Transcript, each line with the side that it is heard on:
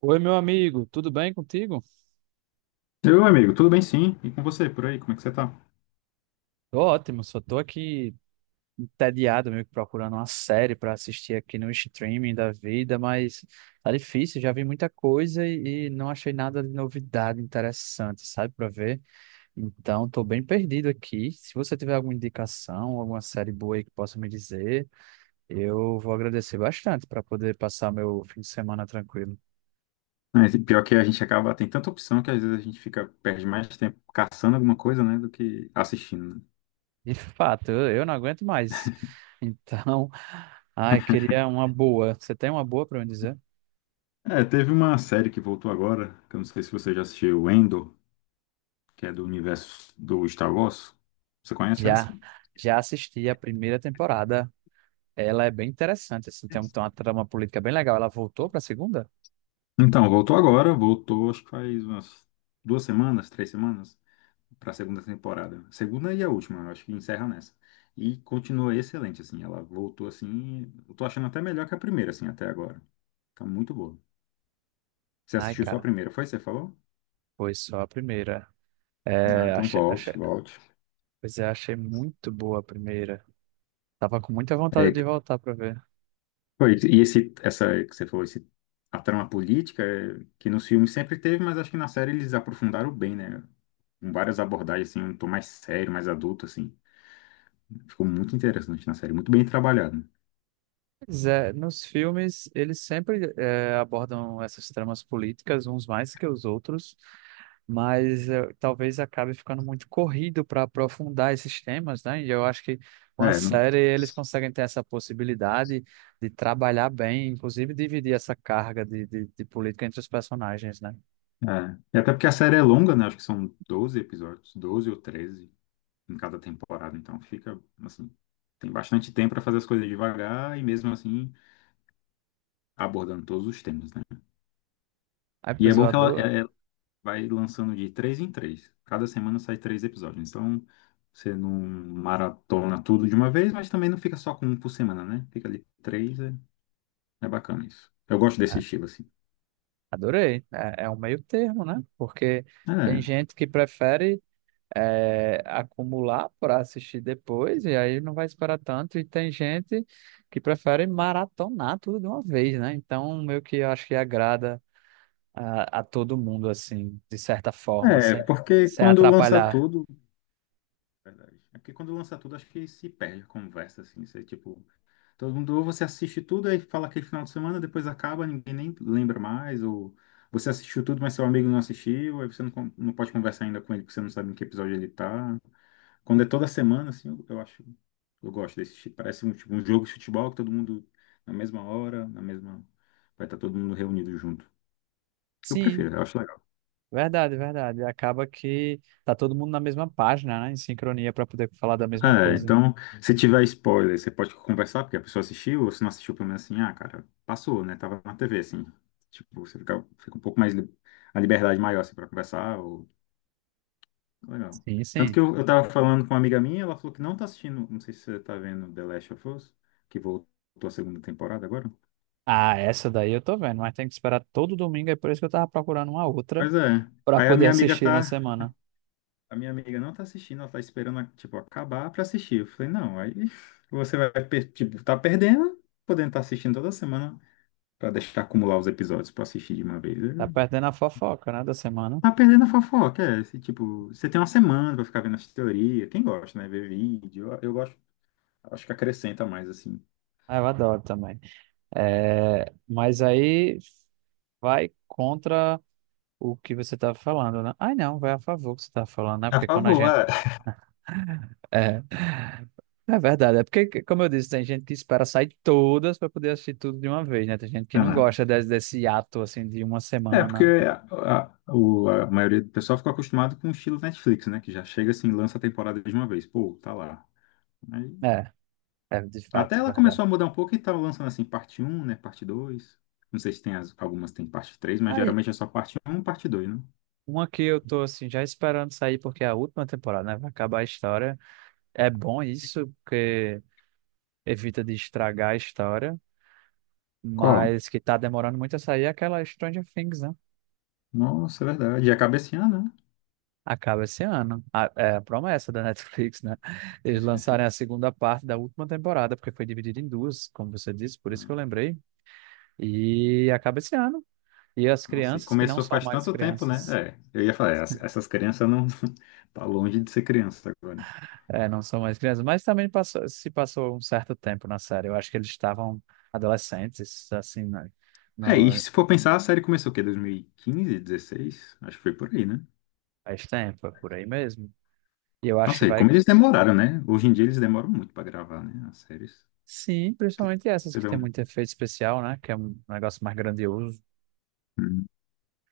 right: Oi, meu amigo, tudo bem contigo?
left: Meu amigo, tudo bem sim? E com você, por aí, como é que você tá?
right: Tô ótimo, só tô aqui entediado, meio que procurando uma série pra assistir aqui no streaming da vida, mas tá difícil, já vi muita coisa e não achei nada de novidade interessante, sabe, pra ver. Então, tô bem perdido aqui. Se você tiver alguma indicação, alguma série boa aí que possa me dizer, eu vou agradecer bastante pra poder passar meu fim de semana tranquilo.
left: Mas pior que a gente acaba, tem tanta opção que às vezes a gente fica, perde mais tempo caçando alguma coisa, né, do que assistindo, né?
right: De fato, eu não aguento mais. Então, ai, queria uma boa. Você tem uma boa para me dizer?
left: É, teve uma série que voltou agora, que eu não sei se você já assistiu, Andor, que é do universo do Star Wars. Você conhece essa?
right: Já, já assisti a primeira temporada. Ela é bem interessante, assim, tem uma trama política bem legal. Ela voltou para a segunda?
left: Então, voltou agora, voltou acho que faz umas duas semanas, três semanas. Para a segunda temporada. Segunda e a última, eu acho que encerra nessa. E continua excelente, assim. Ela voltou assim. Eu tô achando até melhor que a primeira, assim, até agora. Tá muito boa. Você
right: Ai,
left: assistiu só a
right: cara,
left: primeira, foi? Você falou?
right: foi só a primeira.
left: Ah,
right: É,
left: então
right: achei,
left: volte, volte.
right: pois é, achei muito boa a primeira. Tava com muita vontade
left: É,
right: de voltar para ver.
left: foi, e essa que você falou, esse, a trama política, é, que nos filmes sempre teve, mas acho que na série eles aprofundaram bem, né? Com várias abordagens, assim, um tom mais sério, mais adulto, assim. Ficou muito interessante na série, muito bem trabalhado.
right: Pois é, nos filmes eles sempre abordam essas tramas políticas, uns mais que os outros, mas talvez acabe ficando muito corrido para aprofundar esses temas, né? E eu acho que com a
left: É,
right: série eles conseguem ter essa possibilidade de trabalhar bem, inclusive dividir essa carga de política entre os personagens, né?
left: é. E até porque a série é longa, né? Acho que são 12 episódios, 12 ou 13 em cada temporada, então fica assim, tem bastante tempo para fazer as coisas devagar e mesmo assim abordando todos os temas, né?
right: Ai,
left: E é
right: pois eu
left: bom que ela,
right: adoro,
left: vai lançando de três em três. Cada semana sai três episódios. Então você não maratona tudo de uma vez, mas também não fica só com um por semana, né? Fica ali três, é, é bacana isso. Eu gosto desse
right: é,
left: estilo assim.
right: adorei. É, é um meio termo, né? Porque tem
left: É,
right: gente que prefere acumular para assistir depois e aí não vai esperar tanto, e tem gente que prefere maratonar tudo de uma vez, né? Então, meio que eu acho que agrada a todo mundo, assim, de certa forma,
left: é porque
right: sem
left: quando lança
right: atrapalhar.
left: tudo. Verdade. É porque quando lança tudo, acho que se perde a conversa, assim. Você, tipo, todo mundo, ou você assiste tudo aí fala aquele final de semana, depois acaba, ninguém nem lembra mais, ou você assistiu tudo, mas seu amigo não assistiu, aí você não, não pode conversar ainda com ele, porque você não sabe em que episódio ele tá. Quando é toda semana, assim, eu acho, eu gosto desse tipo. Parece um, tipo, um jogo de futebol que todo mundo, na mesma hora, na mesma. Vai estar todo mundo reunido junto. Eu
right: Sim,
left: prefiro, eu acho legal.
right: verdade, verdade. Acaba que tá todo mundo na mesma página, né? Em sincronia para poder falar da mesma
left: É,
right: coisa.
left: então, se tiver spoiler, você pode conversar, porque a pessoa assistiu, ou se não assistiu, pelo menos assim, ah, cara, passou, né? Tava na TV, assim. Tipo, você fica, fica um pouco mais. A liberdade maior, assim, pra conversar, ou. Legal.
right: Sim,
left: Tanto
right: sim.
left: que eu tava falando com uma amiga minha, ela falou que não tá assistindo, não sei se você tá vendo The Last of Us, que voltou a segunda temporada agora.
right: Ah, essa daí eu tô vendo, mas tem que esperar todo domingo, é por isso que eu tava procurando uma outra
left: Pois é.
right: para
left: Aí a
right: poder
left: minha amiga
right: assistir na
left: tá.
right: semana.
left: A minha amiga não tá assistindo, ela tá esperando, tipo, acabar pra assistir. Eu falei, não, aí você vai, tipo, tá perdendo, podendo estar assistindo toda semana. Pra deixar acumular os episódios pra assistir de uma vez.
right: Tá
left: É-
right: perdendo a fofoca, né, da semana.
left: Tá perdendo a fofoca, é. Esse, tipo, você tem uma semana pra ficar vendo as teorias. Quem gosta, né? Ver vídeo. Eu gosto. Acho que acrescenta mais, assim.
right: Ah, eu adoro também. É, mas aí vai contra o que você tava falando, né? Ai, não, vai a favor do que você tava falando, né?
left: A
right: Porque quando a
left: favor,
right: gente
left: é.
right: é, é verdade, é porque, como eu disse, tem gente que espera sair todas para poder assistir tudo de uma vez, né? Tem gente
left: É,
right: que não
left: né?
right: gosta desse ato, assim, de uma
left: É, porque
right: semana.
left: a maioria do pessoal ficou acostumado com o estilo Netflix, né? Que já chega assim, lança a temporada de uma vez. Pô, tá lá. Aí-
right: É, é de
left: até
right: fato, é
left: ela
right: verdade.
left: começou a mudar um pouco e tá lançando assim, parte um, né? Parte dois. Não sei se tem algumas tem parte três, mas
right: Aí,
left: geralmente é só parte um, parte dois, né?
right: uma que eu tô, assim, já esperando sair, porque é a última temporada, né? Vai acabar a história. É bom isso, porque evita de estragar a história,
left: Qual?
right: mas que tá demorando muito a sair é aquela Stranger Things, né?
left: Nossa, é verdade. E acaba esse ano, né?
right: Acaba esse ano. É a promessa da Netflix, né? Eles lançarem a segunda parte da última temporada, porque foi dividida em duas, como você disse, por isso que eu
left: Hum.
right: lembrei. E acaba esse ano. E as
left: Nossa, e
right: crianças, que não
left: começou
right: são
left: faz
right: mais
left: tanto tempo, né?
right: crianças,
left: É, eu ia falar, essas crianças não tá longe de ser criança agora.
right: é, não são mais crianças, mas também se passou um certo tempo na série. Eu acho que eles estavam adolescentes, assim, né?
left: É, e
right: No,
left: se for pensar, a série começou o quê? 2015, 16? Acho que foi por aí, né?
right: faz tempo, é por aí mesmo. E eu acho que
left: Nossa, e
right: vai.
left: como eles demoraram, né? Hoje em dia eles demoram muito pra gravar, né? As séries.
right: Sim, principalmente essas
left: Você
right: que
left: vê
right: tem
left: um...
right: muito efeito especial, né? Que é um negócio mais grandioso.
left: Hum.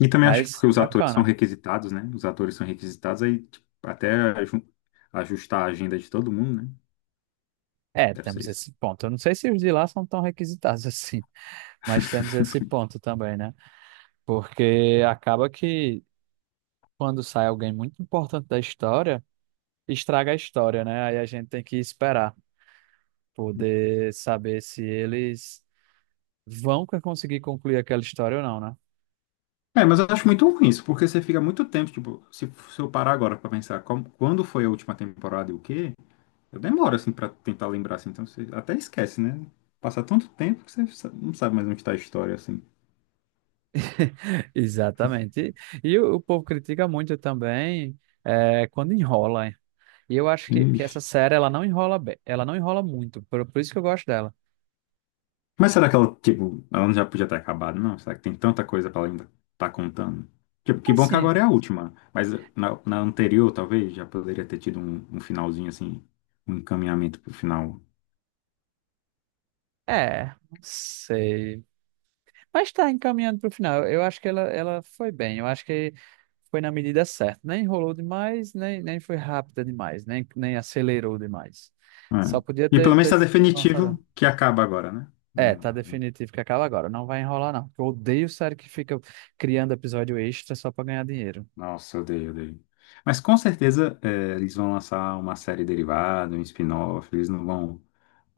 left: E também acho que
right: Mas
left: porque os atores são
right: bacana.
left: requisitados, né? Os atores são requisitados, aí tipo, até aju- ajustar a agenda de todo mundo, né?
right: É,
left: Deve ser
right: temos
left: isso.
right: esse ponto. Eu não sei se os de lá são tão requisitados assim, mas temos esse ponto também, né? Porque acaba que quando sai alguém muito importante da história, estraga a história, né? Aí a gente tem que esperar, poder saber se eles vão conseguir concluir aquela história ou não, né?
left: É, mas eu acho muito ruim isso, porque você fica muito tempo, tipo, se eu parar agora pra pensar quando foi a última temporada e o quê, eu demoro, assim, pra tentar lembrar, assim, então você até esquece, né? Passa tanto tempo que você não sabe mais onde tá a história, assim.
right: Exatamente. E o povo critica muito também quando enrola, hein? E eu acho que essa
left: Ixi.
right: série ela não enrola bem, ela não enrola muito, por isso que eu gosto dela.
left: Mas será que ela, tipo, ela não já podia ter acabado, não? Será que tem tanta coisa pra ela ainda tá contando? Tipo, que bom que
right: Assim.
left: agora é a última, mas na anterior, talvez, já poderia ter tido um finalzinho, assim, um encaminhamento pro final.
right: É, não sei. Mas tá encaminhando pro final. Eu acho que ela foi bem. Eu acho que foi na medida certa. Nem enrolou demais, nem foi rápida demais, nem acelerou demais.
left: É.
right: Só podia
left: E pelo menos
right: ter
left: tá
right: lançado.
left: definitivo que acaba agora, né?
right: É,
left: Não-
right: tá
left: não-
right: definitivo que acaba agora. Não vai enrolar, não. Eu odeio série que fica criando episódio extra só pra ganhar dinheiro.
left: Nossa, eu odeio, eu odeio. Mas com certeza é, eles vão lançar uma série derivada, um spin-off, eles não vão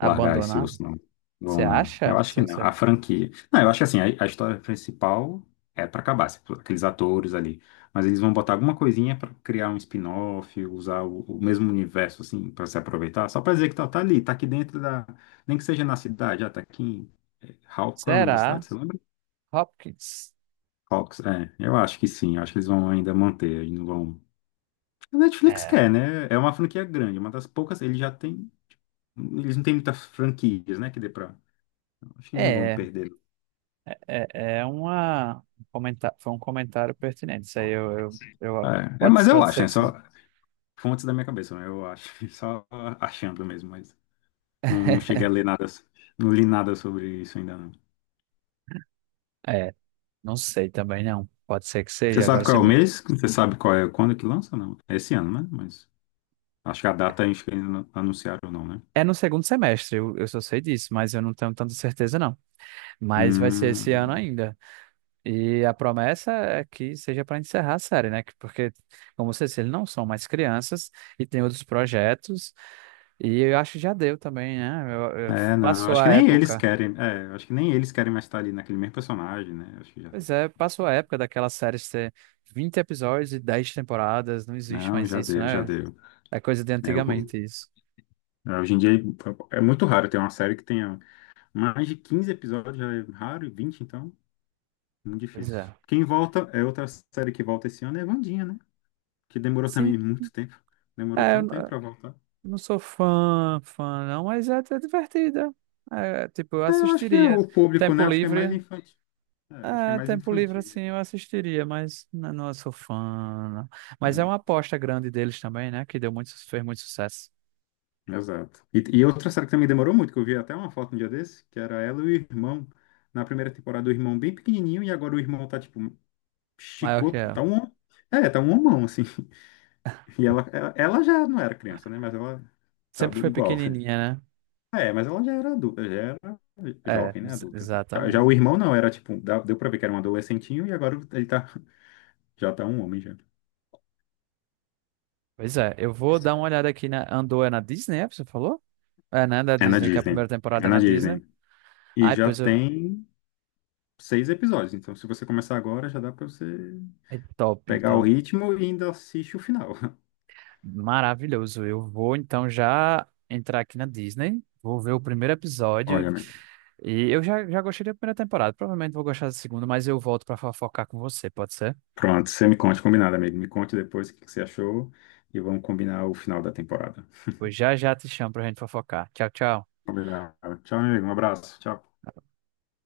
left: largar esse osso, não.
right: Você
left: Vão, não. Eu
right: acha?
left: acho
right: Se
left: que não.
right: você...
left: A franquia. Não, eu acho que assim, a história principal é para acabar, aqueles atores ali. Mas eles vão botar alguma coisinha para criar um spin-off, usar o mesmo universo, assim, para se aproveitar, só para dizer que tá, tá ali, tá aqui dentro da. Nem que seja na cidade, já tá aqui em. É, qual é o nome da cidade?
right: Será?
left: Você lembra?
right: Hopkins?
left: Hawks, é, eu acho que sim, eu acho que eles vão ainda manter, eles não vão. A Netflix
right: É.
left: quer, né? É uma franquia grande, é uma das poucas, eles já têm, eles não têm muitas franquias, né, que dê pra. Então, acho que eles não vão
right: É.
left: perder.
right: É, é uma foi um comentário pertinente. Isso aí eu,
left: É, é,
right: pode,
left: mas eu
right: pode
left: acho,
right: ser
left: né?
right: que sim.
left: Só fontes da minha cabeça, né? Eu acho, só achando mesmo, mas não, não cheguei a ler nada, não li nada sobre isso ainda não.
right: É, não sei também não. Pode ser que
left: Você
right: seja.
left: sabe qual é o mês? Você sabe qual é quando que lança? Não. É esse ano, né? Mas acho que a data acho que ainda não anunciaram não, né?
right: É no segundo semestre, eu só sei disso, mas eu não tenho tanta certeza não. Mas vai ser esse ano
left: Hum.
right: ainda. E a promessa é que seja para encerrar a série, né? Porque, como você disse, eles não são mais crianças e tem outros projetos. E eu acho que já deu também, né?
left: É, não,
right: Passou
left: acho
right: a
left: que nem eles
right: época.
left: querem, é, acho que nem eles querem mais estar ali naquele mesmo personagem, né? Acho que já,
right: Pois é, passou a época daquela série de ter 20 episódios e 10 temporadas, não existe
left: não,
right: mais
left: já
right: isso,
left: deu, já
right: né?
left: deu.
right: É coisa de
left: É, o-
right: antigamente isso.
left: é, hoje em dia é é muito raro ter uma série que tenha mais de 15 episódios, já é raro, e 20, então, muito
right: Pois é.
left: difícil. Quem volta, é outra série que volta esse ano, é Wandinha, né? Que demorou
right: Sim,
left: também muito tempo, demorou
right: é,
left: tanto tempo pra voltar.
right: não sou fã não, mas é divertida. É, tipo, eu
left: É, eu acho que é
right: assistiria.
left: o público,
right: Tempo
left: né? Acho que é mais
right: livre,
left: infantil, é, eu acho que é
right: é,
left: mais
right: tempo livre
left: infantil
right: assim
left: mesmo.
right: eu assistiria, mas não, sou fã, não. Mas é
left: Né.
right: uma aposta grande deles também, né? Que deu muito, fez muito sucesso.
left: Exato. E outra série que também demorou muito, que eu vi até uma foto um dia desse, que era ela e o irmão. Na primeira temporada, o irmão bem pequenininho, e agora o irmão tá, tipo,
right: Maior que
left: chicote, tá
right: ela.
left: um, é, tá um homão, assim. E ela já não era criança, né? Mas ela tá
right: Sempre
left: do,
right: foi
left: igual.
right: pequenininha, né?
left: É, mas ela já era adulta, já era
right: É,
left: jovem, né? Adulta. Já
right: exatamente.
left: o irmão não, era, tipo, deu pra ver que era um adolescentinho, e agora ele tá, já tá um homem, já.
right: Pois é, eu vou dar uma olhada aqui na Andor. É na Disney, é? Você falou? É, né? Da
left: É na
right: Disney, que é a primeira
left: Disney.
right: temporada
left: É
right: é
left: na
right: na Disney.
left: Disney. E
right: Ai,
left: já
right: pois eu...
left: tem 6 episódios, então se você começar agora, já dá pra você
right: é top,
left: pegar o
right: então.
left: ritmo e ainda assiste o final.
right: Maravilhoso. Eu vou então já entrar aqui na Disney, vou ver o primeiro episódio.
left: Olha, amigo.
right: E eu já gostei da primeira temporada. Provavelmente vou gostar da segunda, mas eu volto pra fofocar com você, pode ser?
left: Pronto, você me conte, combinado, amigo. Me conte depois o que que você achou e vamos combinar o final da temporada.
right: Pois já já te chamo pra gente fofocar. Tchau, tchau.
left: Combinado. Tchau, amigo. Um abraço. Tchau.